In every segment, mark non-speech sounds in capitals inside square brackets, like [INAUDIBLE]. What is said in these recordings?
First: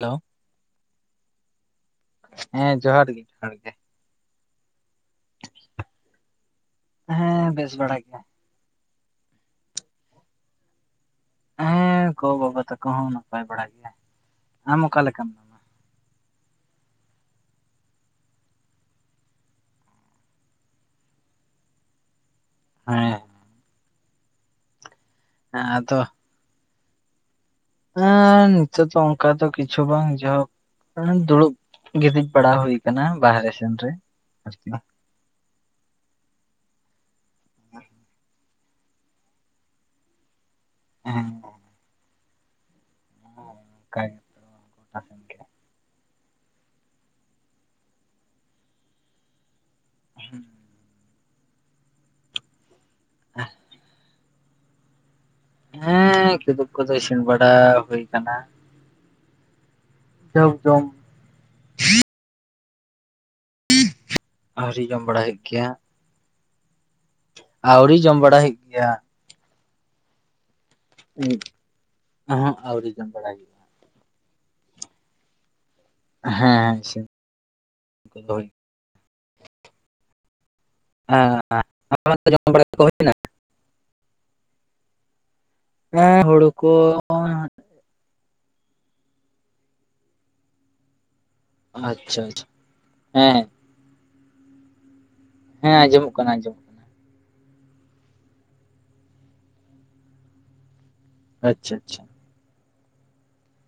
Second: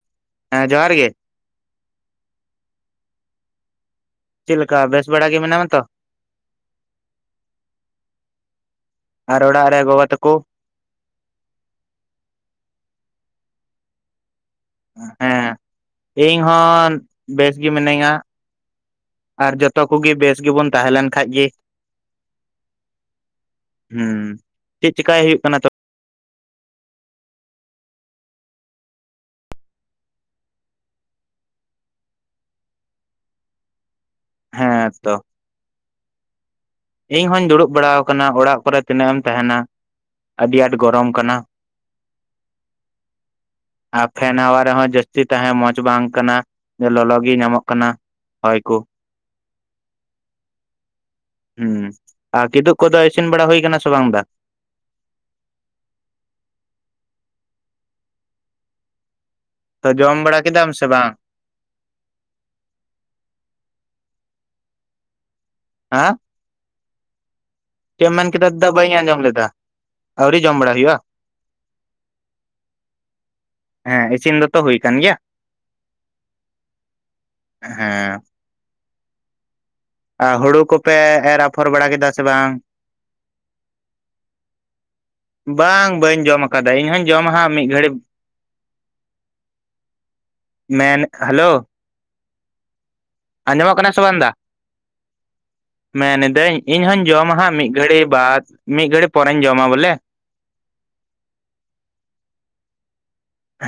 Hello ᱦᱮᱸ ᱡᱚᱦᱟᱨ ᱜᱮ ᱾ ᱦᱮᱸ ᱡᱚᱦᱟᱨ ᱜᱮ ᱡᱚᱦᱟᱨ ᱜᱮ᱾ ᱪᱮᱫ ᱞᱮᱠᱟ ᱵᱮᱥ ᱵᱟᱲᱟ ᱜᱮ ᱢᱮᱱᱟᱢᱟ ᱛᱚ? ᱦᱮᱸ ᱵᱮᱥ ᱵᱟᱲᱟ ᱜᱮ ᱟᱨ ᱚᱲᱟᱜ ᱨᱮ ᱜᱚᱵᱟ ᱛᱮᱠᱚ? ᱦᱮᱸ ᱜᱚ ᱵᱟᱵᱟ ᱛᱮᱠᱚ ᱦᱚᱸ ᱱᱟᱯᱟᱭ ᱵᱟᱲᱟ ᱜᱮᱭᱟ ᱟᱢ ᱚᱠᱟ ᱞᱮᱠᱟᱢ ᱦᱮᱸ ᱤᱧ ᱦᱚᱸ ᱵᱮᱥ ᱜᱮ ᱢᱤᱱᱟᱹᱧᱟᱹ ᱾ ᱟᱨ ᱡᱚᱛᱚ ᱠᱚᱜᱮ ᱵᱮᱥ ᱜᱮᱵᱚᱱ ᱛᱟᱦᱮᱸ ᱞᱮᱱ ᱠᱷᱟᱱ ᱜᱮ ᱾ ᱦᱮᱸ ᱦᱩᱸ ᱪᱮᱫ ᱪᱮᱠᱟᱭ ᱦᱩᱭᱩᱜ? ᱠᱟᱱᱟ ᱦᱮᱸ ᱛᱚ ᱟᱫᱚ ᱦᱮᱸ ᱱᱤᱛᱚᱜ ᱫᱚ ᱚᱱᱠᱟ ᱫᱚ ᱠᱤᱪᱷᱩ ᱵᱟᱝ ᱡᱟ ᱦᱚᱜ ᱫᱩᱲᱩᱵ ᱜᱤᱛᱤᱡ ᱵᱟᱲᱟ ᱦᱩᱭ ᱟᱠᱟᱱᱟ ᱵᱟᱦᱨᱮ ᱥᱮᱱ ᱨᱮ ᱟᱨᱠᱤ ᱾ ᱦᱮᱸ ᱤᱧ ᱦᱚᱩᱧ ᱫᱩᱲᱩᱵ ᱵᱟᱲᱟ ᱟᱠᱟᱱᱟ ᱚᱲᱟᱜ ᱠᱚᱨᱮ ᱾ ᱛᱤᱱᱟᱹᱜ ᱮᱢ ᱛᱟᱦᱮᱱᱟ? ᱟᱹᱰᱤ ᱟᱸᱴ ᱜᱚᱨᱚᱢ ᱦᱮᱸ ᱠᱟᱱᱟ ᱾ ᱚᱱᱠᱟ ᱟᱨ ᱯᱷᱮᱱ ᱦᱟᱣᱟ ᱨᱮ ᱦᱚᱸ ᱡᱟᱼ ᱿ ᱡᱟᱹᱥᱛᱤ ᱜᱮ ᱛᱟᱦᱮᱸ ᱢᱚᱸᱡᱽ ᱵᱟᱝ ᱠᱟᱱᱟ ᱞᱚᱞᱚᱜ ᱜᱮ ᱧᱟᱢᱚᱜ ᱠᱟᱱᱟ ᱦᱚᱭ ᱠᱚ ᱾ ᱦ [UNINTELLIGIBLE] ᱦᱩᱸ ᱟᱨ ᱠᱤᱫᱩᱵ ᱠᱚᱫᱚ ᱤᱥᱤᱱ ᱵᱟᱲᱟ ᱦᱩᱭ ᱟᱠᱟᱱᱟ ᱥᱮ ᱵᱟᱝ ᱫᱟ ᱾ ᱦᱮᱸ ᱠᱤᱫᱩᱵ ᱠᱚᱫᱚ ᱤᱥᱤᱱ ᱵᱟᱲᱟ ᱦᱩᱭ ᱟᱠᱟᱱᱟ ᱾ ᱛᱚ ᱡᱚᱢ ᱵᱟᱲᱟ ᱠᱮ ᱫᱟᱢ ᱡᱚᱢ ᱥᱮ ᱵᱟᱝ ᱾ ᱟᱹᱣᱨᱤ ᱡᱚᱢ ᱵᱟᱲᱟ ᱭᱮᱫ ᱜᱮᱭᱟ᱾ ᱦᱮᱸ ᱟᱹᱣᱨᱤ ᱪᱮᱫ ᱮᱢ ᱡᱚᱢ ᱢᱮᱱ ᱵᱟᱲᱟ ᱠᱮᱫᱟ ᱦᱩᱭᱩᱜ ᱫᱟ ᱜᱮᱭᱟ ᱵᱟᱹᱧ ᱟᱸᱡᱚᱢ ᱞᱮᱫᱟ ᱟᱹᱣᱨᱤ ᱡᱚᱢ ᱵᱟᱲᱟ ᱦᱩᱭᱩᱜᱼᱟ ᱚᱦᱚᱸᱜ ᱟᱹᱣᱨᱤ ᱡᱚᱢ ᱵᱟᱲᱟᱭ ᱾ ᱦᱮᱸ ᱤᱥᱤᱱ ᱫᱚᱛᱚ ᱦ ᱠᱟᱱ ᱜᱮᱭᱟ ᱦᱮᱸ ᱤᱥᱤᱱᱧ ᱦᱮᱸ ᱫᱚ ᱾ [UNINTELLIGIBLE] ᱦᱩᱲᱩ ᱠᱚᱯᱮ ᱮᱨ ᱟᱯᱷᱚᱨ ᱵᱟᱲᱟ ᱠᱮᱫᱟ ᱟᱢᱟᱜ ᱥᱮ ᱵᱟᱝ? [UNINTELLIGIBLE] ᱵᱟᱝ ᱵᱟᱹᱧ ᱦᱮᱸ ᱡᱚᱢ ᱦᱩᱲᱩ ᱠᱟᱫᱟ ᱠᱚ ᱤᱧ ᱦᱚᱧ ᱡᱚᱢᱟᱦᱟᱸᱜ ᱢᱤᱫ ᱜᱷᱟᱹᱲᱤᱡ ᱾ ᱢᱮᱱ ᱦᱮᱞᱳ ᱾ ᱟᱪᱪᱷᱟ ᱟᱪᱪᱷᱟ ᱦᱮᱸ ᱾ ᱚᱡᱚᱢᱚᱜ ᱠᱟᱱᱟ ᱥᱮ ᱵᱟᱝ ᱫᱟ ᱦᱮᱸ ᱟᱸᱡᱚᱢᱚᱜ ᱠᱟᱱᱟ ᱟᱸᱡᱚᱢᱚᱜ ᱢᱮᱱᱤᱫᱟᱹᱧ ᱾ ᱠᱟᱱᱟ᱾ ᱤᱧ ᱦᱚᱧ ᱡᱚᱢᱟ ᱦᱟᱸᱜ ᱢᱤᱫ ᱜᱷᱟᱹᱲᱤ ᱵᱟᱫ ᱢᱤᱫ ᱜᱷᱟᱹᱲᱤ ᱯᱚᱨᱮᱧ ᱡᱚᱢᱟ ᱵᱚᱞᱮ ᱾ ᱟᱪᱪᱷᱟ ᱟᱪᱪᱷᱟ ᱾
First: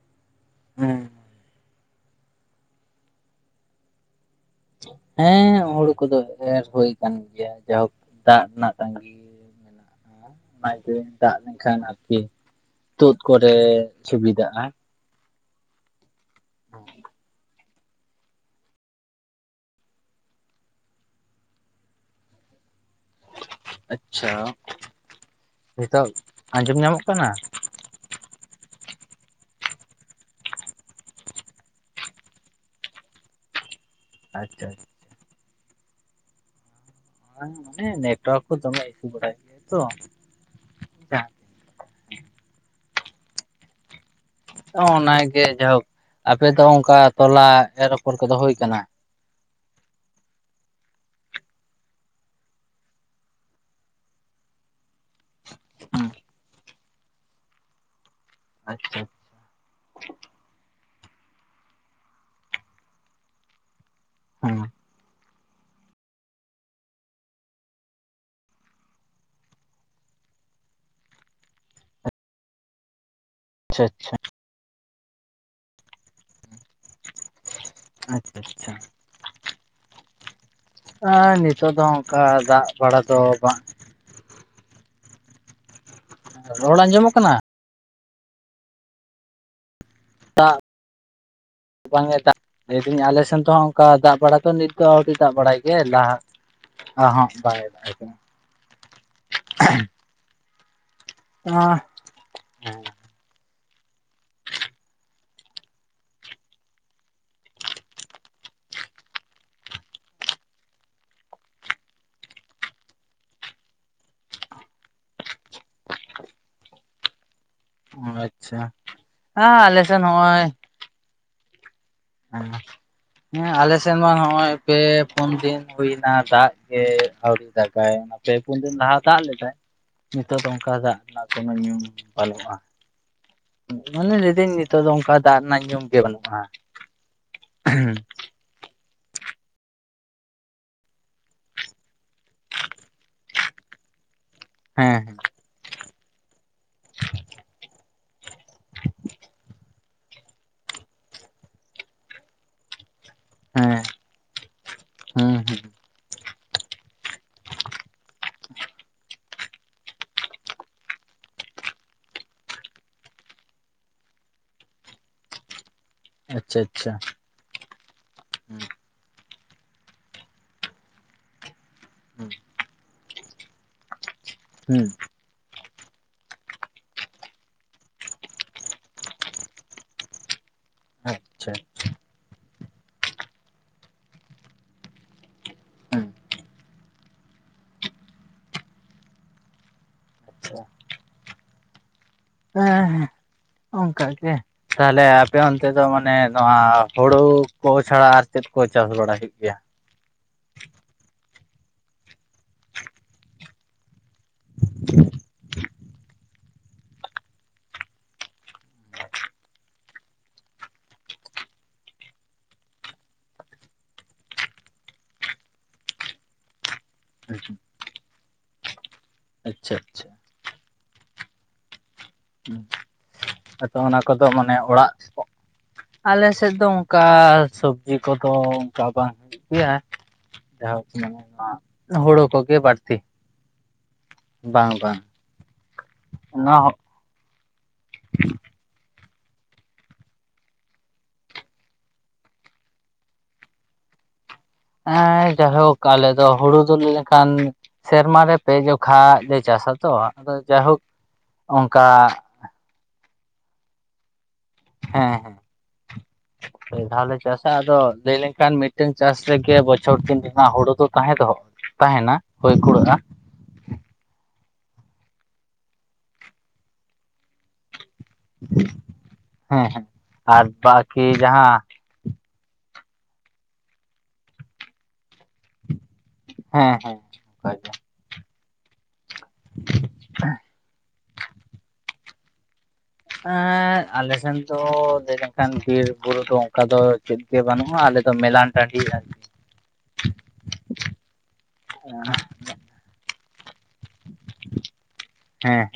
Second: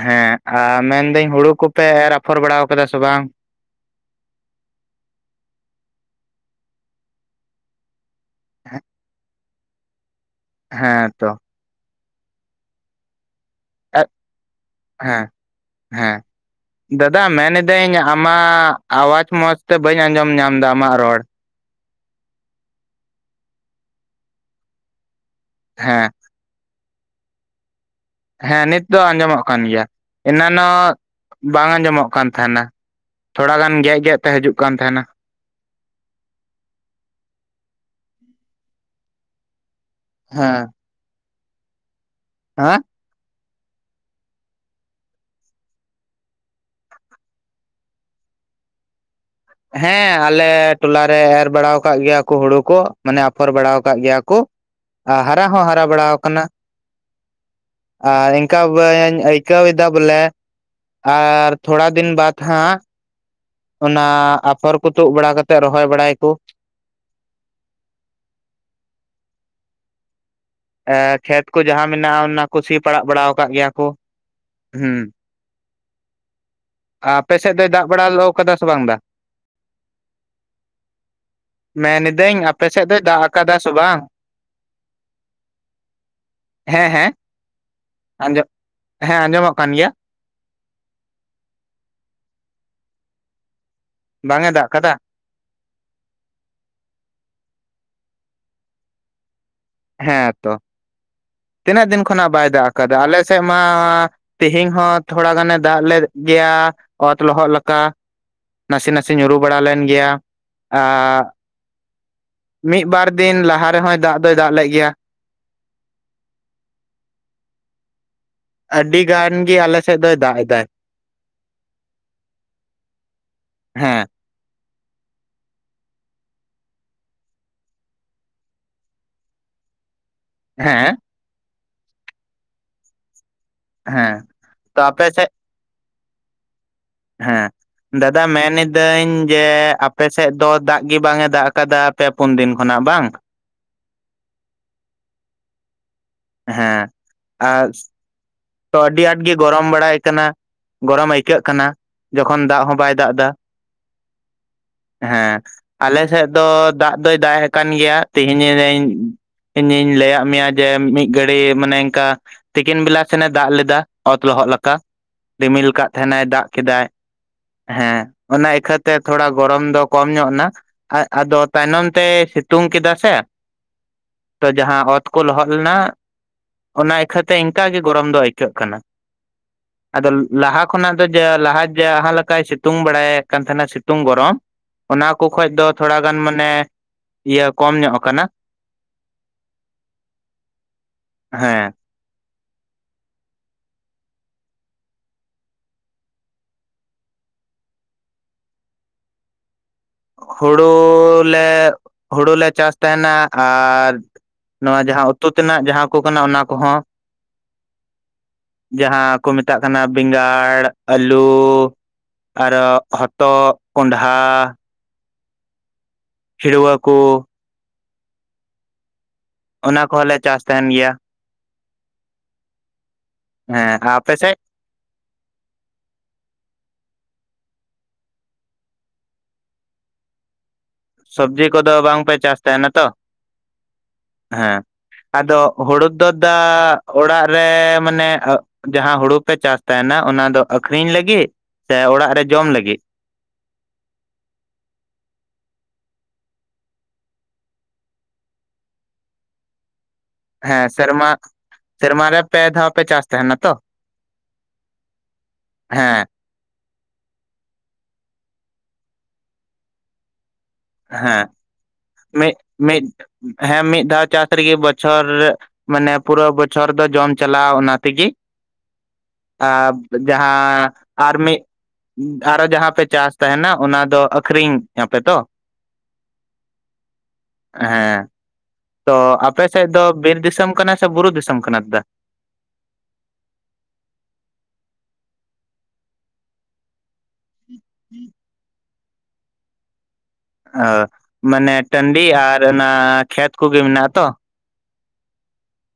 ᱦᱮᱸ ᱟᱨ ᱦᱮᱸ ᱢᱮᱱᱫᱟᱹᱧ ᱦᱩᱲᱩ ᱠᱚᱯᱮ ᱮᱨ ᱨᱟᱯᱷᱚᱨ ᱵᱟᱲᱟ ᱟᱠᱟᱫᱟ ᱥᱮ ᱵᱟᱝ ᱾ ᱦᱮᱸ ᱦᱩᱲᱩ ᱠᱚᱫᱚ ᱮᱨ ᱦᱩᱭ ᱠᱟᱱ ᱜᱮᱭᱟ ᱡᱟᱭᱦᱳᱠ ᱾ ᱫᱟᱜ ᱨᱮᱱᱟᱜ ᱛᱟᱸᱜᱤ ᱢᱮᱱᱟᱜ-ᱟ ᱚᱱᱟ ᱜᱮ ᱦᱮᱸ ᱛᱚ ᱫᱟᱜ ᱞᱮᱱᱠᱷᱟᱱ ᱟᱨᱠᱤᱼᱼ ᱛᱩᱫ ᱠᱚᱨᱮ ᱥᱩᱵᱤᱫᱟᱜ-ᱟ᱾ ᱦᱮᱸ ᱦᱮᱸ᱾ ᱫᱟᱫᱟ ᱢᱮᱱ ᱫᱟᱹᱧ ᱟᱢᱟᱜ ᱟᱣᱟᱡᱽ ᱢᱚᱸᱡᱽ ᱛᱮ ᱵᱟᱹᱧ ᱟᱸᱡᱚᱢ ᱧᱟᱢ ᱫᱟ ᱟᱢᱟᱜ ᱨᱚᱲ? ᱟᱪᱪᱷᱟ ᱦᱮᱸ ᱱᱤᱛᱚᱜ ᱟᱸᱡᱚᱢ ᱧᱟᱢᱚᱜ ᱠᱟᱱᱟ? ᱦᱮᱸ ᱱᱤᱛ ᱫᱚ ᱟᱸᱡᱚᱢᱚᱜ ᱠᱟᱱ ᱜᱮᱭᱟ ᱮᱱᱟᱱᱚᱜ ᱵᱟᱝ ᱟᱸᱡᱚᱢᱚᱜ ᱠᱟᱱ ᱛᱟᱦᱮᱱᱟ᱾ ᱛᱷᱚᱲᱟ ᱜᱟᱱ ᱜᱮᱫ ᱜᱮᱜ ᱛᱮ ᱦᱟᱹᱡᱩᱜ ᱟᱪᱪᱷᱟ ᱠᱟᱱ ᱟᱪᱪᱷᱟ ᱛᱮᱦᱮᱱᱟ᱾ ᱵᱟᱝ ᱢᱚᱱᱮ ᱱᱮᱴᱣᱟᱨᱠ ᱠᱩ ᱫᱚᱢᱮ ᱤᱥᱩ ᱵᱟᱲᱟᱭ ᱜᱮᱭᱟ ᱛᱚ᱾ ᱦᱮᱸ᱾ ᱦᱟᱸᱻ᱾ ᱚᱸᱻ ᱚᱱᱟ ᱜᱮ ᱡᱟᱭᱦᱳᱠ ᱟᱯᱮ ᱫᱚ ᱚᱝᱠᱟ ᱛᱚᱞᱟ ᱮᱨ ᱟᱯᱷᱚᱨ ᱠᱚᱫᱚ ᱦᱩᱭ ᱠᱟᱱᱟ᱾ ᱦᱮᱸ ᱟᱞᱮ ᱴᱚᱞᱟ ᱨᱮ ᱮᱨ ᱵᱟᱲᱟᱣ ᱠᱟᱜ ᱜᱮᱭᱟ ᱠᱚ ᱦᱩᱲᱩ ᱠᱚ ᱢᱟᱱᱮ ᱟᱯᱷᱚᱨ ᱵᱟᱲᱟᱣ ᱠᱟᱜ ᱜᱮᱭᱟ ᱠᱚ᱾ ᱟᱨ ᱦᱟᱨᱟ ᱦᱚᱸ ᱦᱟᱨᱟ ᱵᱟᱲᱟᱣ ᱠᱟᱱᱟ ᱟᱨ ᱤᱱᱠᱟ ᱟᱪᱪᱷᱟ ᱵᱟᱹᱻᱧ ᱟᱹᱭᱼᱼ ᱟᱹᱭᱠᱟᱹᱣ ᱣᱮᱫᱟ ᱵᱚᱞᱮ ᱟᱨ ᱛᱷᱚᱲᱟ ᱫᱤᱱ ᱵᱟᱛᱷ ᱦᱟᱸᱜᱼᱼ ᱚᱱᱟ ᱦᱮᱸ ᱟᱯᱷᱚᱨ ᱠᱚ ᱛᱩᱜ ᱵᱟᱲᱟ ᱠᱟᱛᱮᱜ ᱨᱚᱦᱚᱭ ᱵᱟᱲᱟᱭ ᱠᱩ᱾ ᱮ ᱠᱷᱮᱛ ᱠᱩ ᱡᱟᱦᱟᱸ ᱢᱮᱱᱟᱜ-ᱟ ᱚᱱᱟ ᱠᱩ ᱥᱤ ᱯᱟᱲᱟᱜ ᱵᱟᱲᱟᱣ ᱠᱟᱜ ᱜᱮᱭᱟ ᱟᱪᱪᱷᱟ ᱠᱚ ᱟᱪᱪᱷᱟ ᱦᱩᱸ᱾ ᱟᱯᱮ ᱥᱮᱜ ᱫᱚᱭ ᱫᱟᱜ ᱵᱟᱲᱟ ᱞᱚ ᱟᱪᱪᱷᱟ ᱠᱟᱫᱟ ᱥᱮ ᱟᱪᱪᱷᱟ ᱵᱟᱝ ᱫᱟ? ᱟᱻᱱᱤᱛᱚᱜ ᱫᱚ ᱚᱱᱠᱟ ᱢᱮᱱᱤᱫᱟᱹᱧ ᱫᱟᱜ ᱟᱯᱮ ᱥᱮᱫ ᱵᱟᱲᱟ ᱫᱚᱭ ᱫᱚ ᱫᱟᱜ ᱟᱠᱟᱫᱟ ᱵᱟᱝ᱾ ᱥᱮ ᱨᱚᱲ ᱦᱮᱸ ᱦᱮᱸ ᱟᱸᱡᱚᱢᱚᱜ ᱠᱟᱱᱟ ᱟᱸᱡᱚᱢ ᱦᱮᱸ ᱟᱸᱡᱚᱢᱚᱜ ᱠᱟᱱ ᱜᱮᱭᱟ᱾ ᱫᱟᱜ ᱵᱟᱝᱮ ᱫᱟᱜ ᱞᱟᱹᱭ ᱫᱟᱹᱧ ᱟᱞᱮ ᱥᱮᱱ ᱛᱚ ᱦᱟᱸᱜ ᱚᱱᱠᱟ ᱫᱟᱜ ᱵᱟᱲᱟ ᱵᱟᱝ ᱫᱚ ᱮ ᱫᱟᱜ ᱱᱤᱛ ᱫᱚ ᱠᱟᱫᱟ ᱟᱹᱣᱨᱤᱼᱼ ᱫᱟᱜ ᱵᱟᱲᱟᱭ ᱜᱮᱭᱟᱭ ᱞᱟᱦᱟ ᱟᱨᱦᱚᱸ ᱵᱟᱭ ᱫᱟᱜᱟ᱾ ᱦᱮᱸ ᱛᱚ ᱛᱤᱱᱟᱹᱜ ᱫᱤᱱ ᱠᱷᱚᱱᱟᱜ ᱵᱟᱭ ᱫᱟᱜ ᱦᱮᱸ ᱟᱠᱟᱫᱟ ᱟᱞᱮ ᱥᱮᱜ ᱢᱟᱼᱼ ᱛᱤᱦᱤᱧ ᱦᱚᱸ ᱛᱷᱚᱲᱟ ᱜᱟᱱᱮ ᱫᱟᱜ ᱞᱮᱫ ᱜᱮᱭᱟ ᱚᱛ ᱞᱚᱦᱚᱜ ᱞᱟᱠᱟ᱾ ᱱᱟᱥᱤ ᱱᱟᱥᱤ ᱧᱩᱨᱩ ᱵᱟᱲᱟ ᱞᱮᱱ ᱜᱮᱭᱟ ᱟᱜᱻᱼᱼ ᱢᱤᱫ ᱵᱟᱨ ᱫᱤᱱ ᱞᱟᱦᱟ ᱨᱮᱦᱚᱸᱭ ᱫᱟᱜ ᱫᱚᱭ ᱫᱟᱜ ᱞᱮᱫ ᱜᱮᱭᱟ᱾ ᱟᱪᱪᱷᱟ ᱦᱮᱸ ᱟᱹᱰᱤ ᱜᱟᱱ ᱜᱤ ᱟᱞᱮ ᱥᱮᱜ ᱫᱚᱭ ᱫᱟᱜ ᱮᱫᱟᱭ᱾ ᱦᱮᱸ, ᱦᱮᱸ ᱟᱞᱮ ᱥᱮᱱ ᱦᱮᱸ ᱢᱟ ᱱᱚᱜ-ᱚᱸᱭᱼᱼ ᱯᱮ ᱯᱩᱱ ᱫᱤᱱ ᱦᱩᱭᱱᱟ ᱫᱟᱜ ᱜᱮ ᱟᱣᱨᱤ ᱫᱟᱜᱟᱭ ᱦᱟᱸᱜ᱾ ᱯᱮ ᱯᱩᱱ ᱫᱤᱱ ᱞᱟᱦᱟ ᱫᱟᱜ ᱞᱮᱫᱟᱭ ᱱᱤᱛᱚᱜ ᱫᱚ ᱚᱱᱠᱟ ᱦᱮᱸ ᱫᱟᱜ ᱨᱮᱱᱟᱜ ᱠᱚᱱᱚ ᱧᱩᱢ ᱵᱟᱹᱱᱩᱜ-ᱟ᱾ ᱦᱮᱸ ᱢᱟᱱᱮ ᱞᱟᱹᱭ ᱫᱟᱹᱧ ᱛᱚ ᱱᱤᱛᱚᱜ ᱫᱚ ᱟᱯᱮ ᱚᱱᱠᱟ ᱥᱮᱫ ᱫᱟᱜ ᱨᱮᱱᱟᱜ ᱧᱩᱢ ᱜᱮ ᱵᱟᱹᱱᱩᱜ-ᱟ᱾ ᱦᱮᱸ ᱫᱟᱼᱼ ᱫᱟ ᱢᱮᱱ ᱱᱤᱫᱟᱹᱧ ᱡᱮ ᱟᱯᱮ ᱥᱮᱜ ᱫᱚ ᱫᱟᱜ ᱜᱤ ᱵᱟᱝᱮ ᱫᱟᱜ ᱟᱠᱟᱫᱟ ᱯᱮ ᱯᱩᱱ ᱫᱤᱱ ᱠᱷᱚᱱᱟᱜ ᱵᱟᱝ? ᱦᱮᱸ ᱦᱮᱸ᱾ ᱦᱮᱸ ᱟᱨᱼᱼ ᱛᱚ ᱟᱹᱰᱤ ᱟᱸᱴ ᱜᱮ ᱜᱚᱨᱚᱢ ᱵᱟᱲᱟᱭ ᱠᱟᱱᱟ ᱜᱚᱨᱚᱢ ᱟᱹᱭᱠᱟᱹᱜ ᱠᱟᱱᱟ ᱡᱚᱠᱷᱚᱱ ᱫᱟᱜ ᱦᱚᱸ ᱵᱟᱭᱼᱼ ᱫᱟᱜ ᱫᱟ, ᱦᱮᱸ ᱦᱮᱸ ᱟᱞᱮ ᱥᱮᱜᱼᱼ ᱫᱚ ᱫᱟᱜ ᱫᱚᱭ ᱫᱟᱜ ᱮᱜ ᱠᱟᱱ ᱜᱮᱭᱟ ᱛᱤᱦᱤᱧ ᱟᱱᱤᱧᱼᱼ ᱤᱧᱤᱧ ᱞᱟᱹᱭᱟᱜ ᱢᱮᱭᱟ ᱡᱮ ᱢᱤᱫ ᱜᱷᱟᱹᱲᱤ ᱢᱟᱱᱮ ᱮᱱᱠᱟ ᱛᱤᱠᱤᱱ ᱵᱮᱞᱟᱼᱼ ᱥᱮᱱᱮ ᱫᱟᱜ ᱞᱮᱫᱟ ᱚᱛ ᱞᱚᱦᱚᱜ ᱞᱟᱠᱟ᱾ ᱨᱤᱢᱤᱞ ᱠᱟᱜ ᱛᱟᱦᱮᱸ ᱱᱟᱭ ᱫᱟᱜ ᱟᱪᱪᱷᱟ ᱠᱮᱫᱟᱭ ᱟᱪᱪᱷᱟ ᱦᱮᱸ ᱚᱱᱟ ᱤᱭᱠᱷᱟᱹᱛᱼᱼ ᱛᱮ ᱛᱷᱚᱲᱟ ᱜᱚᱨᱚᱢ ᱫᱚ ᱠᱚᱢ ᱧᱚᱜ ᱱᱟ ᱟ, ᱟᱫᱚ ᱛᱟᱭᱱᱚᱢ ᱛᱮᱭ ᱥᱤᱛᱩᱝ ᱠᱮᱫᱟ ᱥᱮᱼᱼ [INAUDIBLE] ᱫᱚ ᱡᱟᱦᱟᱸ ᱚᱛ ᱠᱚ ᱞᱚᱦᱚᱜ ᱞᱮᱱᱟ ᱚᱱᱟ ᱤᱭᱠᱷᱟᱹ ᱛᱮ ᱮᱱᱠᱟ ᱜᱤᱼᱼ ᱜᱚᱨᱚᱢ ᱫᱚ ᱟᱹᱭᱠᱟᱹᱜ ᱠᱟᱱᱟ, ᱟᱫᱚ ᱞᱟᱦᱟ ᱠᱷᱚᱱᱟᱜ ᱫᱚ ᱡᱮ ᱟᱪᱪᱷᱟ ᱞᱟᱦᱟᱼᱼ ᱡᱮ ᱞᱟᱦᱟ ᱞᱮᱠᱟᱭ ᱥᱤᱛᱩᱝ ᱵᱟᱲᱟᱭᱮᱜ ᱠᱟᱱ ᱛᱮᱦᱮᱱᱟ ᱥᱤᱛᱩᱝ ᱜᱚᱨᱚᱢᱼᱼ ᱚᱱᱟ ᱠᱚ ᱠᱷᱚᱡ ᱫᱚ ᱛᱷᱚᱲᱟ ᱦᱩᱸ ᱜᱟᱱ ᱢᱟᱱᱮ ᱤᱭᱟᱹ ᱠᱚᱢ ᱧᱚᱜ ᱟᱠᱟᱱᱟ᱾ [INAUDIBLE] ᱦᱮᱸ᱾ ᱦᱮᱸ ᱦᱮᱸ᱾ ᱠᱟ ᱜᱮ᱾ ᱛᱟᱦᱚᱞᱮ ᱟᱯᱮ ᱚᱱᱛᱮ ᱫᱚ ᱢᱟᱱᱮ ᱱᱚᱣᱟ ᱦᱩᱲᱩ ᱠᱚ ᱪᱷᱟᱲᱟ ᱟᱨ ᱪᱮᱫ ᱠᱚ ᱪᱟᱥ ᱵᱟᱲᱟᱭ ᱴᱷᱤᱠ ᱜᱮᱭᱟ ᱦᱩᱲᱳ ᱞᱮ ᱦᱩᱲᱩ ᱞᱮ ᱪᱟᱥ ᱛᱟᱦᱮᱱᱟ ᱟᱨ ᱱᱚᱣᱟ ᱡᱟᱦᱟᱸ ᱩᱛᱩ ᱛᱮᱱᱟᱜ ᱡᱟᱦᱟᱸ ᱠᱚ ᱠᱟᱱᱟ ᱚᱱᱟ ᱠᱚᱦᱚᱸ, ᱡᱟᱦᱟᱸ ᱠᱚ ᱢᱮᱛᱟᱜ ᱠᱟᱱᱟ ᱵᱮᱸᱜᱟᱲ, ᱟᱹᱞᱩ ᱟᱨᱦᱚ ᱦᱚᱛᱚᱫ, ᱠᱚᱸᱰᱷᱟ ᱠᱷᱤᱲᱣᱟ ᱠᱚ, ᱟᱪᱪᱷᱟ ᱚᱱᱟ ᱟᱪᱪᱷᱟ ᱠᱚᱦᱚᱸᱞᱮ ᱪᱟᱥ ᱛᱟᱦᱮᱱ ᱜᱮᱭᱟ᱾ ᱦᱮᱸ ᱟᱫᱚ ᱚᱱᱟ ᱟᱯᱮ ᱠᱚᱫᱚ ᱥᱮᱫ ᱢᱟᱱᱮ ᱚᱲᱟᱜ, ᱟᱞᱮ ᱥᱮᱫ ᱫᱚ ᱚᱱᱠᱟ ᱥᱚᱵᱡᱤ ᱠᱚᱫᱚ ᱚᱱᱠᱟ ᱵᱟᱝ [UNINTELLIGIBLE] ᱡᱟᱦᱟᱸ ᱢᱟᱱᱮ ᱥᱚᱵᱽᱡᱤ ᱠᱚᱫᱚ ᱵᱟᱝᱯᱮ ᱦᱩᱲᱩ ᱪᱟᱥ ᱠᱚᱜᱮ ᱛᱟᱦᱮᱱᱟ ᱛᱚ ᱵᱟᱟᱹᱲᱛᱤ᱾ ᱦᱮᱸ ᱟᱫᱚ ᱦᱩᱲᱩ ᱫᱚ ᱫᱟ ᱚᱱᱟ ᱚᱲᱟᱜ ᱨᱮ ᱢᱟᱱᱮ ᱡᱟᱦᱟᱸ ᱦᱩᱲᱩ ᱯᱮ ᱪᱟᱥ ᱛᱟᱦᱮᱱᱟ ᱚᱱᱟ ᱫᱚ ᱟᱠᱷᱨᱤᱧ ᱞᱟᱹᱜᱤᱫ? ᱥᱮ ᱚᱲᱟᱜ ᱨᱮ ᱡᱚᱢ ᱞᱟᱹᱜᱤᱫ? ᱦᱮᱸ ᱡᱟᱭᱦᱳᱠ ᱟᱞᱮ ᱫᱚ ᱦᱩᱲᱩ ᱫᱚ ᱞᱟᱹᱭ ᱞᱮᱠᱷᱟᱱ ᱥᱮᱨᱢᱟ ᱨᱮ ᱯᱮ ᱡᱚᱠᱷᱟ ᱞᱮ ᱪᱟᱥᱟ ᱛᱚ ᱟᱫᱚ ᱦᱮᱸ ᱡᱟᱭᱦᱳᱠ ᱥᱮᱨᱢᱟ ᱚᱱᱠᱟ ᱥᱮᱨᱢᱟ ᱨᱮ ᱯᱮ ᱫᱷᱟᱣ ᱯᱮ ᱪᱟᱥ ᱛᱟᱦᱮᱱᱟ ᱛᱚ? ᱦᱮᱸ ᱦᱮᱸ᱾ ᱦᱮᱸ ᱯᱮ ᱫᱷᱟᱣᱞᱮ ᱪᱟᱥᱟ ᱟᱫᱚ ᱞᱟᱹᱭ ᱞᱮᱱᱠᱷᱟᱱ ᱢᱤᱫᱴᱟᱝ ᱪᱟᱥ ᱨᱮᱜᱮ ᱵᱚᱪᱷᱚᱨ ᱫᱤᱱ ᱨᱮᱱᱟᱜ ᱦᱩᱲᱩ ᱛᱟᱦᱮᱸ ᱦᱮᱸ ᱫᱚᱦᱚ ᱛᱟᱦᱮᱱᱟ ᱢᱤᱫ ᱦᱚᱭ ᱢᱤᱫ ᱠᱩᱲᱟᱹᱜᱼᱟ ᱾ ᱦᱮᱸ ᱢᱤᱫ ᱫᱷᱟᱣ ᱪᱟᱥ ᱨᱮᱜᱤ ᱵᱚᱪᱷᱚᱨ, ᱢᱟᱱᱮ ᱯᱩᱨᱟᱹ ᱵᱚᱪᱷᱚᱨ ᱫᱚ ᱡᱚᱢ ᱪᱟᱞᱟᱜᱼᱟ ᱚᱱᱟ ᱛᱮᱜᱮ, ᱦᱮᱸ ᱟᱨ ᱦᱮᱸ ᱟᱨ ᱡᱟᱦᱟᱸ ᱵᱟᱠᱤ ᱟᱨ ᱢᱤᱫ ᱡᱟᱦᱟᱸ ᱟᱨᱦᱚᱸ ᱡᱟᱦᱟᱸ ᱯᱮ ᱪᱟᱥ ᱛᱟᱦᱮᱱᱟ ᱚᱱᱟ ᱫᱚ ᱟᱠᱷᱨᱤᱧ ᱟᱯᱮ ᱛᱚ, ᱦᱮᱸ ᱦᱮᱸ ᱚᱱᱠᱟᱜᱮ ᱦᱮᱸ ᱛᱚ ᱟᱯᱮ ᱥᱮᱫ ᱫᱚ ᱵᱤᱨ ᱫᱤᱥᱚᱢ ᱠᱟᱱᱟ ᱥᱮ ᱵᱩᱨᱩ ᱫᱤᱥᱚᱢ ᱠᱟᱱᱟ ᱫᱟ ᱮᱸ ᱟᱞᱮ ᱥᱮᱱ ᱫᱚ ᱞᱟᱹᱭ ᱞᱮᱱᱠᱷᱟᱱ ᱵᱤᱨ ᱵᱩᱨᱩ ᱫᱚ, ᱚᱱᱠᱟ ᱫᱚ ᱪᱮᱫ ᱜᱮ ᱵᱟᱹᱱᱩᱜᱼᱟ ᱟᱞᱮ ᱫᱚ ᱢᱮᱞᱟᱱ ᱴᱟᱺᱰᱤ ᱟᱨᱠᱤ, ᱚ ᱢᱟᱱᱮ ᱴᱟᱺᱰᱤ ᱟᱨ ᱚᱱᱟ ᱠᱷᱮᱛ ᱠᱚᱜᱮ ᱢᱮᱱᱟᱜᱼᱟ ᱛᱚ ᱦᱮᱸ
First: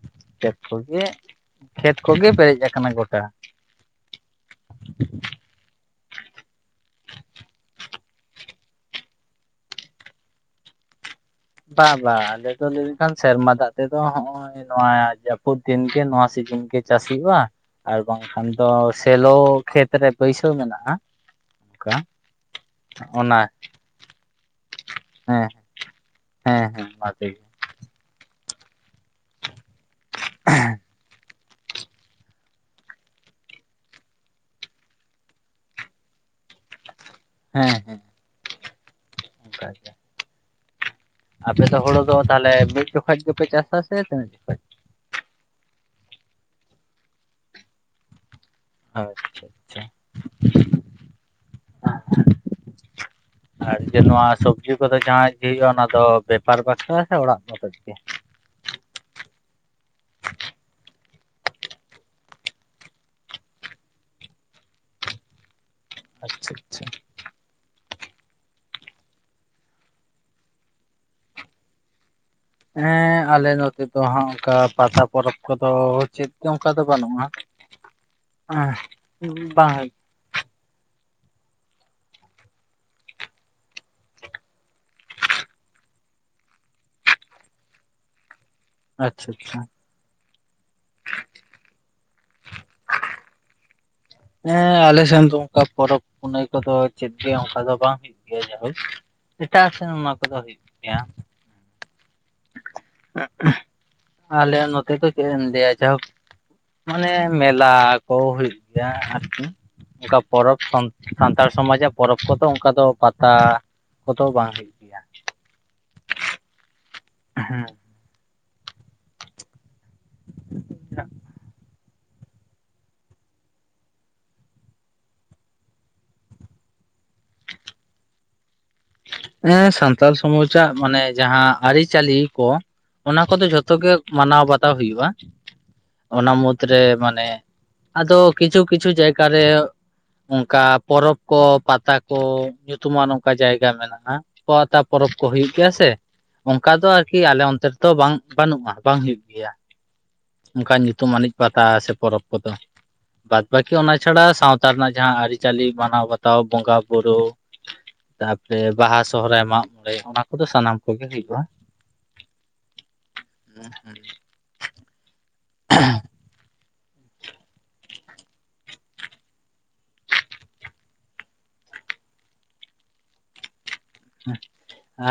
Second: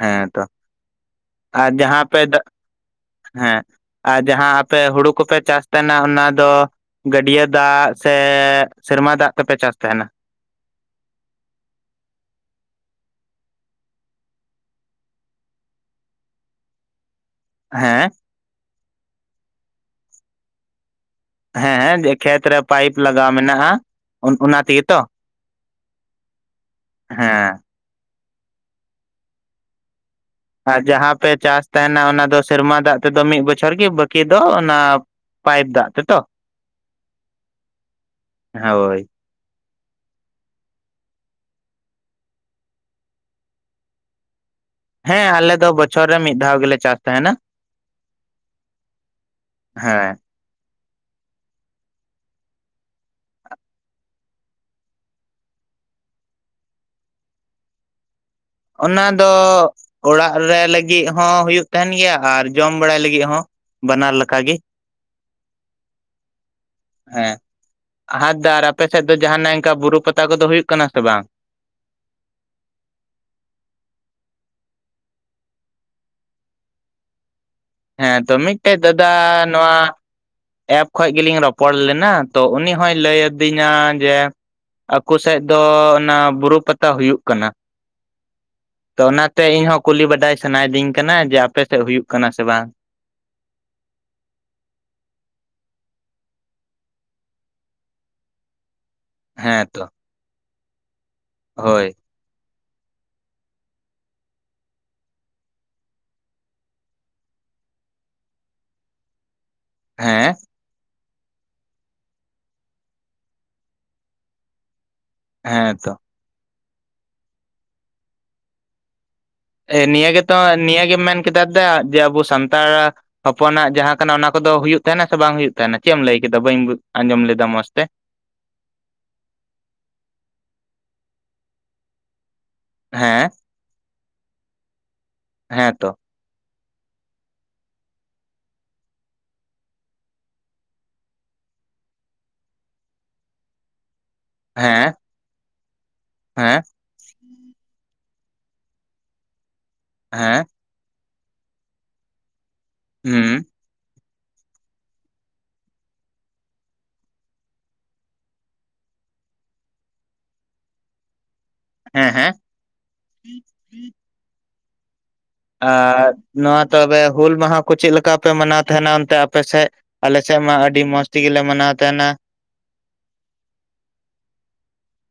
ᱦᱮᱸ ᱛᱚ ᱠᱷᱮᱛ ᱠᱚᱜᱮ ᱟᱨ ᱠᱷᱮᱛ ᱡᱟᱦᱟᱸ ᱯᱮ ᱠᱚᱜᱮ ᱫᱟᱜ ᱯᱮᱨᱮᱡ ᱟᱠᱟᱱᱟ ᱜᱚᱴᱟ ᱾ ᱦᱮᱸ ᱟᱨ ᱡᱟᱦᱟᱸ ᱟᱯᱮ ᱦᱩᱲᱩ ᱠᱚᱯᱮ ᱪᱟᱥ ᱛᱟᱦᱮᱱᱟ ᱚᱱᱟ ᱫᱚ ᱜᱟᱹᱰᱭᱟᱹ ᱫᱟᱜ ᱥᱮ ᱥᱮᱨᱢᱟ ᱫᱟᱜ ᱛᱮᱯᱮ ᱪᱟᱥ ᱛᱟᱦᱮᱱᱟ? ᱵᱟ ᱵᱟᱝ ᱟᱞᱮ ᱫᱚ ᱞᱟᱹᱭ ᱞᱮᱠᱷᱟᱱ ᱥᱮᱨᱢᱟ ᱫᱟᱜ ᱛᱮᱫᱚ ᱦᱚᱜᱼᱚᱭ ᱱᱚᱣᱟ ᱡᱟᱹᱯᱩᱫ ᱫᱤᱱ ᱜᱮ ᱱᱚᱣᱟ ᱥᱤᱡᱤᱱ ᱜᱮ ᱪᱟᱥ ᱦᱩᱭᱩᱜᱼᱟ ᱾ ᱟᱨ ᱦᱮᱸ ᱵᱟᱝᱠᱷᱟᱱ ᱫᱚ ᱥᱮᱞᱚ ᱠᱷᱮᱛᱨᱮ ᱵᱟᱹᱭᱥᱟᱹᱣ ᱢᱮᱱᱟᱜᱼᱟ ᱾ ᱦᱮᱸ ᱦᱮᱸ ᱡᱮ ᱠᱷᱮᱛ ᱨᱮ ᱯᱟᱭᱤᱯ ᱞᱟᱜᱟᱣ ᱢᱮᱱᱟᱜᱼᱟ ᱚᱱᱟ ᱛᱮᱜᱮ ᱛᱚ, ᱦᱮᱸ ᱦᱮᱸ ᱦᱮᱸ ᱢᱟᱴ ᱨᱮ ᱾ ᱦᱮᱸ ᱟᱨ ᱡᱟᱦᱟᱸ ᱯᱮ ᱪᱟᱥ ᱛᱟᱦᱮᱱᱟ ᱚᱱᱟ ᱫᱚ ᱥᱮᱨᱢᱟ ᱫᱟᱜ ᱛᱮᱫᱚ ᱢᱤᱫ ᱵᱚᱪᱷᱚᱨ ᱜᱮ ᱵᱟᱹᱠᱤ ᱫᱚ ᱚᱱᱟ ᱯᱟᱭᱤᱯ ᱫᱟᱜ ᱛᱮ ᱛᱚ ᱾ ᱦᱮᱸ ᱦᱮᱸ ᱦᱳᱭ ᱚᱱᱠᱟᱜᱮ ᱟᱯᱮ ᱫᱚ ᱦᱩᱲᱩ ᱫᱚ ᱛᱟᱦᱚᱞᱮ ᱢᱤᱫ ᱡᱚᱠᱚᱡ ᱜᱮᱯᱮ ᱪᱟᱥᱼᱟ ᱥᱮ ᱛᱤᱱᱟᱹᱜ ᱡᱚᱠᱚᱡ? ᱦᱮᱸ ᱟᱞᱮ ᱫᱚ ᱵᱚᱪᱷᱚᱨ ᱨᱮ ᱢᱤᱫ ᱫᱷᱟᱣ ᱜᱮᱞᱮ ᱪᱟᱥ ᱛᱟᱦᱮᱱᱟ ᱾ ᱟᱪᱪᱷᱟ ᱦᱮᱸ ᱟᱨ ᱡᱮ ᱱᱚᱣᱟ ᱥᱚᱵᱡᱤ ᱠᱚᱫᱚ ᱡᱟᱦᱟᱸ ᱜᱮ ᱦᱩᱭᱩᱜᱼᱟ ᱚᱱᱟ ᱫᱚ ᱵᱮᱯᱟᱨ ᱵᱟᱠᱷᱨᱟ ᱥᱮ ᱚᱲᱟᱜ ᱢᱚᱛᱚᱡ ᱜᱮ ᱚᱱᱟ ᱫᱚ ᱚᱲᱟᱜ ᱨᱮ ᱞᱟᱹᱜᱤᱫ ᱦᱚᱸ ᱦᱩᱭᱩᱜ ᱛᱟᱦᱮᱱ ᱜᱮᱭᱟ ᱟᱨ ᱡᱚᱢ ᱵᱟᱲᱟᱭ ᱞᱟᱹᱜᱤᱫ ᱦᱚᱸ ᱾ ᱵᱟᱱᱟᱨ ᱞᱮᱠᱟ ᱜᱮ, ᱟᱪᱪᱷᱟ ᱟᱪᱪᱷᱟ ᱦᱮᱸ ᱟᱨᱫᱟᱨ ᱟᱨ ᱟᱯᱮ ᱥᱮᱫ ᱫᱚ ᱡᱟᱦᱟᱜ ᱤᱱᱠᱟᱹ ᱵᱩᱨᱩ ᱯᱟᱛᱟ ᱠᱚᱫᱚ ᱦᱩᱭᱩᱜ ᱠᱟᱱᱟ ᱥᱮ ᱵᱟᱝ? ᱦᱮᱸ ᱟᱞᱮ ᱱᱚᱛᱮ ᱫᱚ ᱦᱟᱸᱜ ᱚᱱᱠᱟ ᱯᱟᱛᱟ ᱯᱚᱨᱚᱵᱽ ᱠᱚᱫᱚ ᱪᱮᱫ ᱜᱮ ᱚᱱᱠᱟ ᱫᱚ ᱵᱟᱹᱱᱩᱜᱼᱟ ᱾ ᱦᱮᱸ ᱫᱚ ᱫᱚᱢᱮᱡ ᱛᱮ ᱫᱟᱫᱟ ᱱᱚᱣᱟ ᱮᱯ ᱠᱷᱚᱡ ᱜᱮᱞᱤᱧ ᱨᱚᱯᱚᱲ ᱞᱮᱱᱟ ᱛᱚ ᱩᱱᱤ ᱦᱚᱭ ᱞᱟᱹᱭ ᱟᱹᱫᱤᱧᱟ ᱡᱮ, ᱟᱠᱚ ᱥᱮᱡ ᱫᱚ ᱚᱱᱟ ᱵᱩᱨᱩ ᱯᱟᱛᱟ ᱦᱩᱭᱩᱜ ᱠᱟᱱᱟ ᱾ ᱛᱚ ᱟᱪᱪᱷᱟ ᱚᱱᱟᱛᱮ ᱟᱪᱪᱷᱟ ᱤᱧᱦᱚᱸ ᱠᱩᱞᱤ ᱵᱟᱰᱟᱭ ᱥᱟᱱᱟᱭᱤᱫᱤᱧ ᱠᱟᱱᱟ ᱡᱮ ᱟᱯᱮ ᱥᱮᱫ ᱦᱩᱭᱩᱜ ᱠᱟᱱᱟ ᱥᱮ ᱵᱟᱝ? ᱦᱮᱸ ᱟᱞᱮ ᱥᱮᱱ ᱫᱚ ᱚᱱᱠᱟ ᱯᱚᱨᱚᱵᱽ ᱯᱩᱱᱟᱹᱭ ᱠᱚᱫᱚ ᱪᱮᱫ ᱜᱮ ᱚᱱᱠᱟ ᱫᱚ ᱵᱟᱝ ᱦᱩᱭᱩᱜ ᱜᱮᱭᱟ ᱡᱟᱦᱳᱠ ᱦᱮᱸ ᱮᱴᱟᱜ ᱛᱚ ᱥᱮᱱ ᱚᱱᱟ ᱠᱚᱫᱚ ᱦᱩᱭᱩᱜ ᱜᱮᱭᱟ ᱾ ᱦᱳᱭ ᱟᱞᱮᱭᱟᱜ ᱱᱚᱛᱮ ᱫᱚ ᱪᱮᱫᱮᱢ ᱫᱮᱭᱟ ᱡᱟᱦᱳᱠ ᱢᱟᱱᱮ ᱢᱮᱞᱟ ᱠᱚ ᱦᱩᱭᱩᱜ ᱜᱮᱭᱟ ᱟᱨᱠᱤ ᱚᱱᱠᱟ ᱦᱮᱸ ᱯᱚᱨᱚᱵᱽ ᱥᱟᱱᱛᱟᱲ ᱥᱚᱢᱟᱡᱟᱜ ᱯᱚᱨᱚᱵᱽ ᱠᱚᱫᱚ ᱚᱱᱠᱟ ᱫᱚ ᱯᱟᱛᱟ ᱠᱚᱫᱚ ᱵᱟᱝ ᱦᱩᱭᱩᱜᱼᱟ ᱾ ᱦᱮᱸᱻ ᱛᱚ ᱦᱮᱸ ᱮ ᱱᱤᱭᱟᱹ ᱜᱮᱛᱚ ᱱᱤᱭᱟᱹ ᱜᱮᱢ ᱢᱮᱱ ᱠᱮᱫᱟ ᱫᱟ ᱡᱮ ᱟᱵᱚ ᱥᱟᱱᱛᱟᱲᱟ ᱦᱚᱯᱚᱱᱟᱜ ᱡᱟᱦᱟᱸ ᱠᱟᱱᱟ ᱚᱱᱟ ᱠᱚᱫᱚ ᱦᱩᱭᱩᱜ ᱛᱟᱦᱮᱱᱟ ᱥᱮ ᱵᱟᱝ ᱦᱩᱭᱩᱜ ᱛᱟᱦᱮᱱᱟ ᱪᱮᱫ ᱮᱢ ᱞᱟᱹᱭ ᱠᱮᱫᱟ ᱵᱟᱹᱧ ᱟᱸᱡᱚᱢ ᱞᱮᱫᱟ ᱢᱚᱡᱽ ᱛᱮ ᱦᱮᱸ ᱥᱟᱱᱛᱟᱞ ᱥᱚᱢᱟᱡᱟᱜ ᱢᱟᱱᱮ ᱡᱟᱦᱟᱸ ᱟᱹᱨᱤᱪᱟᱹᱞᱤ ᱠᱚ, ᱚᱱᱟ ᱦᱮᱸ ᱠᱚᱫᱚ ᱡᱷᱚᱛᱚ ᱜᱮ ᱢᱟᱱᱟᱣ ᱵᱟᱛᱟᱣ ᱦᱩᱭᱩᱜᱼᱟ ᱾ ᱦᱮᱸ ᱛᱚ ᱚᱱᱟ ᱢᱩᱫᱽ ᱨᱮ ᱢᱟᱱᱮ ᱟᱫᱚ ᱠᱤᱪᱷᱩ ᱠᱤᱪᱷᱩ ᱡᱟᱭᱜᱟ ᱨᱮ ᱚᱱᱠᱟ ᱯᱚᱨᱚᱵᱽ ᱠᱚ ᱯᱟᱛᱟ ᱠᱚ ᱧᱩᱛᱩᱢᱟᱱ ᱚᱝᱠᱟ ᱡᱟᱭᱜᱟ ᱢᱮᱱᱟᱜᱼᱟ, ᱯᱟᱛᱟ ᱦᱮᱸ ᱯᱚᱨᱚᱵᱽ ᱠᱚ ᱦᱩᱭᱩᱜ ᱜᱮᱭᱟ ᱥᱮ ᱦᱮᱸ ᱚᱱᱠᱟ ᱫᱚ ᱟᱨᱠᱤ ᱟᱞᱮ ᱚᱱᱛᱮ ᱛᱚ ᱵᱟᱝ ᱵᱟᱹᱱᱩᱜᱼᱟ ᱵᱟᱝ ᱦᱩᱭᱩᱜ ᱜᱮᱭᱟ ᱾ ᱦᱮᱸ ᱾ ᱚᱱᱠᱟᱱ ᱧᱩᱛᱩᱢ ᱟᱱᱤᱡ ᱯᱟᱛᱟ ᱥᱮ ᱯᱚᱨᱚᱵᱽ ᱠᱚᱫᱚ ᱵᱟᱫ ᱦᱩᱸ ᱵᱟᱠᱤ ᱠᱤ ᱚᱱᱟ ᱪᱷᱟᱲᱟ ᱥᱟᱶᱛᱟ ᱨᱮᱱᱟᱜ ᱡᱟᱦᱟᱸ ᱟᱹᱨᱤᱪᱟᱹᱞᱤ ᱢᱟᱱᱟᱣ ᱵᱟᱛᱟᱣ ᱵᱚᱸᱜᱟ ᱵᱩᱨᱩ ᱛᱟᱯᱚᱨᱮ ᱵᱟᱦᱟ ᱥᱚᱦᱚᱨᱟᱭ ᱢᱟᱜ ᱢᱚᱬᱮ ᱚᱱᱟ ᱠᱚᱫᱚ ᱥᱟᱱᱟᱢ ᱠᱚᱜᱮ ᱦᱩᱭᱩᱜᱼᱟ ᱾ ᱦᱮᱸ ᱦᱮᱸ ᱦᱩᱸ [INAUDIBLE] ᱦᱮᱸ ᱟᱨ ᱱᱚᱣᱟ ᱛᱚᱵᱮ ᱦᱩᱞ ᱢᱟᱦᱟ ᱠᱚ ᱪᱮᱫ ᱞᱮᱠᱟ ᱯᱮ ᱢᱟᱱᱟᱣ ᱛᱟᱦᱮᱱᱟ ᱚᱱᱛᱮ ᱟᱯᱮ ᱥᱮᱜ? ᱟᱞ ᱥᱮᱫ ᱢᱟ ᱟᱹᱰᱤ ᱢᱚᱸᱡᱽ ᱛᱮᱜᱮᱞᱮ ᱢᱟᱱᱟᱣ ᱛᱟᱦᱮᱱᱟ ᱾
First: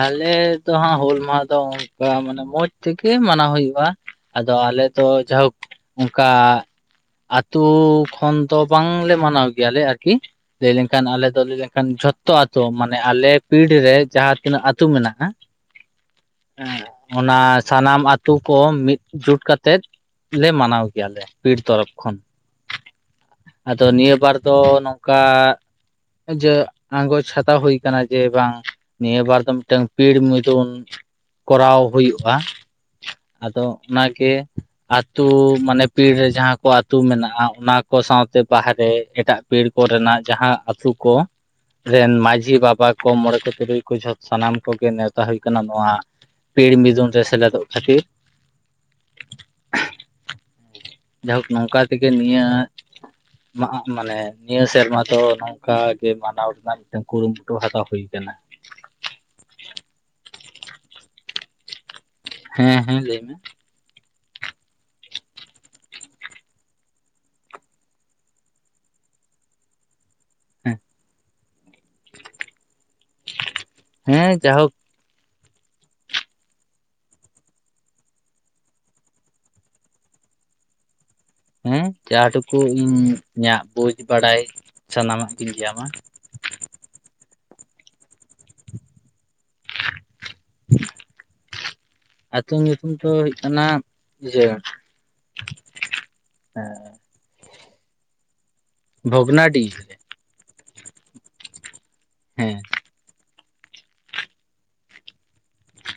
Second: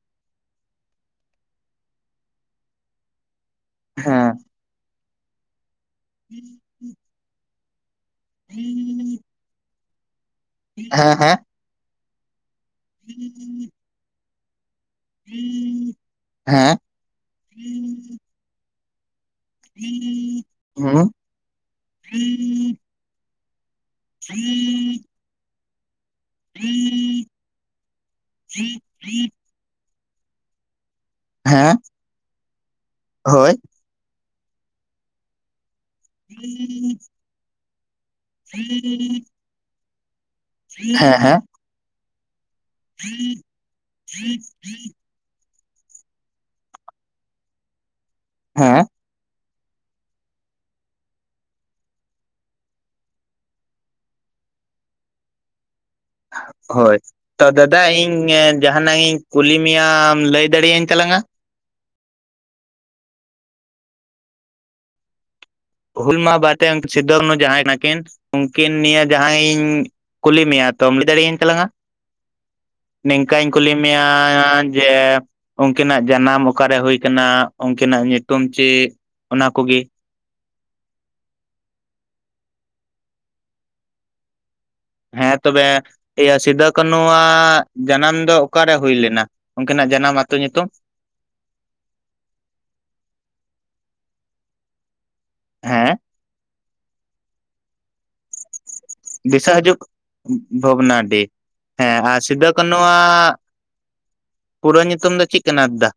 ᱟᱞᱮ ᱫᱚ ᱦᱟᱸᱜ ᱦᱩᱞ ᱢᱟᱦᱟ ᱫᱚ ᱚᱱᱠᱟ ᱢᱟᱱᱮ ᱢᱚᱸᱡᱽ ᱛᱮᱜᱮ ᱢᱟᱱᱟᱣ ᱦᱩᱭᱩᱜ ᱟ, ᱦᱮᱸ ᱟᱫᱚ ᱟᱞᱮ ᱫᱚ ᱡᱟᱦᱩᱠ ᱚᱱᱠᱟ ᱟᱛᱩ ᱠᱷᱚᱱ ᱫᱚ ᱵᱟᱝᱞᱮ ᱢᱟᱱᱟᱣ ᱜᱮᱭᱟᱞᱮ, ᱟᱨᱠᱤ ᱞᱟᱹᱭ ᱞᱮᱱᱠᱷᱟᱱ ᱟᱞᱮ ᱦᱮᱸ ᱫᱚ ᱞᱟᱹᱭ ᱞᱮᱠᱷᱟᱱ ᱡᱷᱚ ᱛᱚ ᱟᱛᱳ ᱢᱟᱱᱮ ᱟᱞᱮ ᱯᱤᱲ ᱨᱮ ᱡᱟᱦᱟᱸ ᱛᱤᱱᱟᱹᱜ ᱟᱹᱛᱩ ᱢᱮᱱᱟᱜᱼᱟ ᱦᱮᱸ ᱾ ᱚᱱᱟ ᱥᱟᱱᱟᱢ ᱟᱹᱛᱩ ᱠᱚ ᱢᱤᱫ ᱡᱷᱩᱴ ᱠᱟ ᱛᱮᱫ ᱞᱮ ᱦᱮᱸ ᱢᱟᱱᱟᱣ ᱦᱩᱸ ᱜᱮᱭᱟᱞᱮ ᱯᱤᱲ ᱛᱚᱨᱚᱯᱷ ᱠᱷᱚᱱ ᱾ ᱟᱫᱚ ᱱᱤᱭᱟᱹ ᱵᱟᱨ ᱫᱚ ᱱᱚᱝᱠᱟ ᱡᱮ ᱟᱸᱜᱚᱪ ᱦᱮᱸ ᱦᱟᱷᱟᱛᱟᱣ ᱦᱩᱭ ᱠᱟᱱᱟ ᱡᱮ ᱵᱟᱝ ᱱᱤᱭᱟᱹᱵᱟᱨ ᱟᱫᱚ ᱢᱤᱫᱴᱟᱹᱝ ᱯᱤᱲ ᱢᱩᱭᱫᱩᱱ ᱠᱚᱨᱟᱣ ᱦᱩᱭᱩᱜᱼᱟ ᱦᱳᱭ ᱟᱫᱚ ᱚᱱᱟᱜᱮ, ᱟᱛᱩ ᱢᱟᱱᱮ ᱯᱤᱲ ᱨᱮ ᱡᱟᱦᱟᱸ ᱠᱚ ᱟᱹᱛᱩ ᱢᱮᱱᱟᱜᱼᱟ ᱚᱱᱟ ᱠᱚ ᱥᱟᱶ ᱛᱮ ᱵᱟᱦᱨᱮ ᱦᱮᱸ ᱮᱴᱟᱜ ᱯᱤᱲ ᱠᱚᱨᱮᱱᱟᱜ ᱡᱟᱦᱟᱸ ᱟᱹᱛᱩ ᱠᱚ ᱦᱮᱸ ᱨᱮᱱ ᱢᱟᱺᱡᱷᱤ ᱵᱟᱵᱟ ᱠᱚ ᱢᱚᱬᱮ ᱠᱚ ᱛᱩᱨᱩᱭ ᱠᱚ ᱡᱷᱚᱛᱚ ᱥᱟᱱᱟᱢ ᱠᱚᱜᱮ ᱱᱮ ᱛᱟ ᱦᱩᱭ ᱠᱟᱱᱟ ᱱᱚᱣᱟ ᱯᱤᱲ ᱢᱤᱫᱩᱱ ᱨᱮ ᱥᱮᱞᱮᱫᱚᱜ ᱠᱷᱟᱹᱛᱤᱨ ᱾ ᱦᱮᱸ ᱾ ᱡᱟᱦᱩᱠ ᱱᱚᱝᱠᱟ ᱛᱮᱜᱮ ᱱᱤᱭᱟᱹ ᱢᱟᱦᱚᱜ ᱢᱟᱱᱮ ᱱᱤᱭᱟᱹ ᱥᱮᱨᱢᱟ ᱫᱚ ᱚᱱᱠᱟ ᱜᱮ ᱢᱟᱱᱟᱣ ᱨᱮᱱᱟᱜ ᱦᱳᱭ ᱢᱤᱫᱴᱟᱹᱝ ᱛᱚ ᱠᱩᱨᱩᱢᱩᱴᱩ ᱦᱟᱛᱟᱣ ᱫᱟᱫᱟ ᱦᱩᱭᱩ ᱠᱟᱱᱟ ᱾ ᱤᱧ ᱡᱟᱦᱟᱱᱟᱜ ᱤᱧ ᱠᱩᱞᱤ ᱢᱮᱭᱟᱢ ᱞᱟᱹᱭ ᱫᱟᱲᱮᱭᱟᱹᱧ ᱛᱟᱞᱟᱝᱼᱟ? ᱦᱮᱸ ᱦᱮᱸ ᱞᱟᱹᱭ ᱢᱮ ᱾ ᱦᱩᱞ ᱢᱟᱦᱟ ᱵᱟᱨᱛᱮ ᱥᱤᱫᱚ ᱠᱟᱱᱩ ᱡᱟᱦᱟᱸᱭ ᱠᱟᱱᱟᱠᱤᱱ ᱩᱱᱠᱤᱱ ᱱᱤᱭᱟᱹ ᱡᱟᱦᱟᱸᱭ ᱤᱧ ᱠᱩᱞᱤ ᱢᱮᱭᱟ ᱦᱮᱸ ᱛᱚᱢ ᱞᱟᱹᱭ ᱫᱟᱲᱮᱭᱟᱹᱧ ᱛᱟᱞᱟᱝᱼᱟ? ᱱᱤᱝᱠᱟᱹᱧ ᱠᱩᱞᱤ ᱢᱮᱭᱟ ᱦᱮᱸ ᱡᱟᱭᱦᱳᱠ ᱡᱮ ᱩᱱᱠᱤᱱᱟᱜ ᱡᱟᱱᱟᱢ ᱚᱠᱟᱨᱮ ᱦᱳᱭ ᱠᱟᱱᱟ ᱩᱱᱠᱤᱱᱟᱜ ᱧᱩᱛᱩᱢ ᱪᱮᱫ ᱚᱱᱟ ᱠᱩᱜᱮ ᱾ ᱦᱮᱸ ᱡᱟᱦᱟᱸ ᱴᱩᱠᱩ ᱤᱧ ᱤᱧᱟᱹᱜ ᱵᱩᱡᱽ ᱵᱟᱲᱟᱭ ᱥᱟᱱᱟᱢᱟᱜ ᱦᱮᱸ ᱜᱤᱧ ᱛᱚᱵᱮ ᱧᱟᱢᱟ ᱤᱭᱟᱹ ᱥᱤᱫᱩ ᱠᱟᱱᱱᱩᱣᱟᱜ ᱡᱟᱱᱟᱢ ᱫᱚ ᱚᱠᱟᱨᱮ ᱦᱩᱭ ᱞᱮᱱᱟ ᱩᱱᱠᱤᱱᱟᱜ ᱡᱟᱱᱟᱢ ᱟ ᱟᱹᱛᱩ ᱧᱩᱛᱩᱢ? ᱟᱛᱩ ᱧᱩᱛᱩᱢ ᱫᱚ ᱦᱩᱭᱩᱜ ᱠᱟᱱᱟ ᱤᱭᱟᱹ ᱦᱮᱸ [UNINTELLIGIBLE] ᱦᱮ ᱫᱤᱥᱟᱹ ᱵᱷᱚᱜᱽᱱᱟᱰᱤ ᱦᱤᱡᱩᱜ, ᱵᱷᱚᱜᱽᱱᱟᱰᱤ ᱦᱮᱸ ᱟᱨ ᱥᱤᱫᱩ ᱦᱮᱸ ᱠᱟᱹᱱᱩ ᱱᱩᱣᱟᱜ ᱯᱩᱨᱟᱹ ᱧᱩᱛᱩᱢ ᱫᱚ ᱪᱮᱫ ᱠᱟᱱᱟ ᱫᱟᱫᱟ?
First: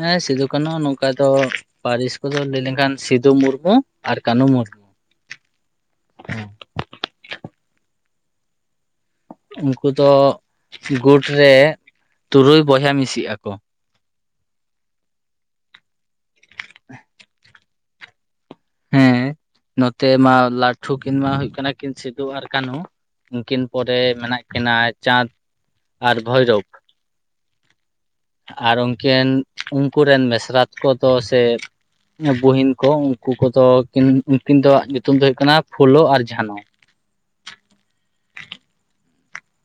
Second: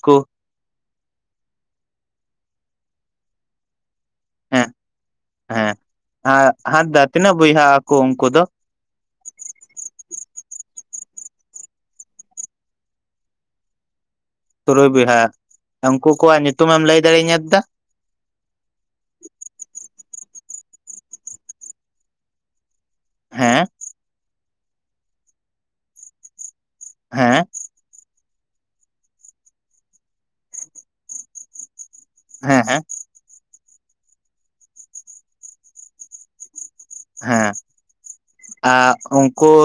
ᱦᱮᱸ ᱥᱤᱫᱩ ᱠᱟᱹᱱᱦᱩ ᱱᱚᱝᱠᱟ ᱫᱚ ᱯᱟᱹᱨᱤᱥ ᱠᱚᱫᱚ ᱞᱟᱹᱭ ᱞᱮᱱᱠᱷᱟᱱ ᱥᱤᱫᱩ ᱢᱩᱨᱢᱩ ᱟᱨ ᱠᱟᱹᱱᱦᱩ ᱦᱮᱸ ᱢᱩᱨᱢᱩ ᱾ ᱦᱮᱸ ᱦᱟᱸᱛ ᱫᱟ ᱛᱤᱱᱟᱹᱜ ᱵᱚᱭᱦᱟᱜ ᱟᱠᱚ ᱩᱱᱠᱩ ᱫᱚ? ᱩᱱᱠᱩ ᱫᱚ ᱜᱩᱴ ᱨᱮ ᱛᱩᱨᱩᱭ ᱵᱚᱭᱦᱟ ᱢᱤᱥᱤᱜ ᱟᱠᱚ ᱾ ᱛᱩᱨᱩᱭ ᱵᱚᱭᱦᱟ ᱩᱱᱠᱩ ᱠᱚᱣᱟᱜ ᱧᱩᱛᱩᱢᱮᱢ ᱞᱟᱹᱭ ᱫᱟᱲᱮᱟᱹᱧᱟᱹ ᱫᱫᱟ? ᱦᱮᱸ ᱱᱚᱛᱮ ᱢᱟ ᱞᱴᱷᱩ ᱠᱤᱱ ᱢᱟ ᱦᱩᱭᱩᱜ ᱠᱟᱱᱟ ᱠᱤᱱ ᱥᱤᱫᱩ ᱟᱨ ᱠᱟᱹᱱᱦᱩ ᱾ ᱩᱱᱠᱤᱱ ᱦᱮᱸ ᱯᱚᱨᱮ ᱢᱮᱱᱟᱜ ᱠᱤᱱᱟᱹ ᱪᱟᱸᱫᱽ ᱟᱨ ᱵᱷᱳᱭᱨᱳᱚᱵ ᱾ ᱦᱮᱸ ᱾ ᱟᱨ ᱩᱱᱠᱤᱱ ᱩᱱᱠᱩᱨᱮᱱ ᱢᱮᱥᱤᱨᱟᱛ ᱠᱚᱫᱚ ᱥᱮ ᱦᱮᱸ ᱵᱩᱦᱤᱱ ᱦᱮᱸ ᱠᱚ ᱩᱱᱠᱩ ᱠᱚᱫᱚ ᱠᱤᱱ ᱩᱱᱠᱤᱱ ᱫᱚ ᱧᱩᱛᱩᱢ ᱫᱚ ᱦᱩᱭᱩᱜ ᱠᱟᱱᱟ ᱯᱷᱩᱞᱳ ᱟᱨ ᱡᱷᱟᱱᱚ ᱾ ᱦᱮᱸ ᱟ ᱩᱱᱠᱩ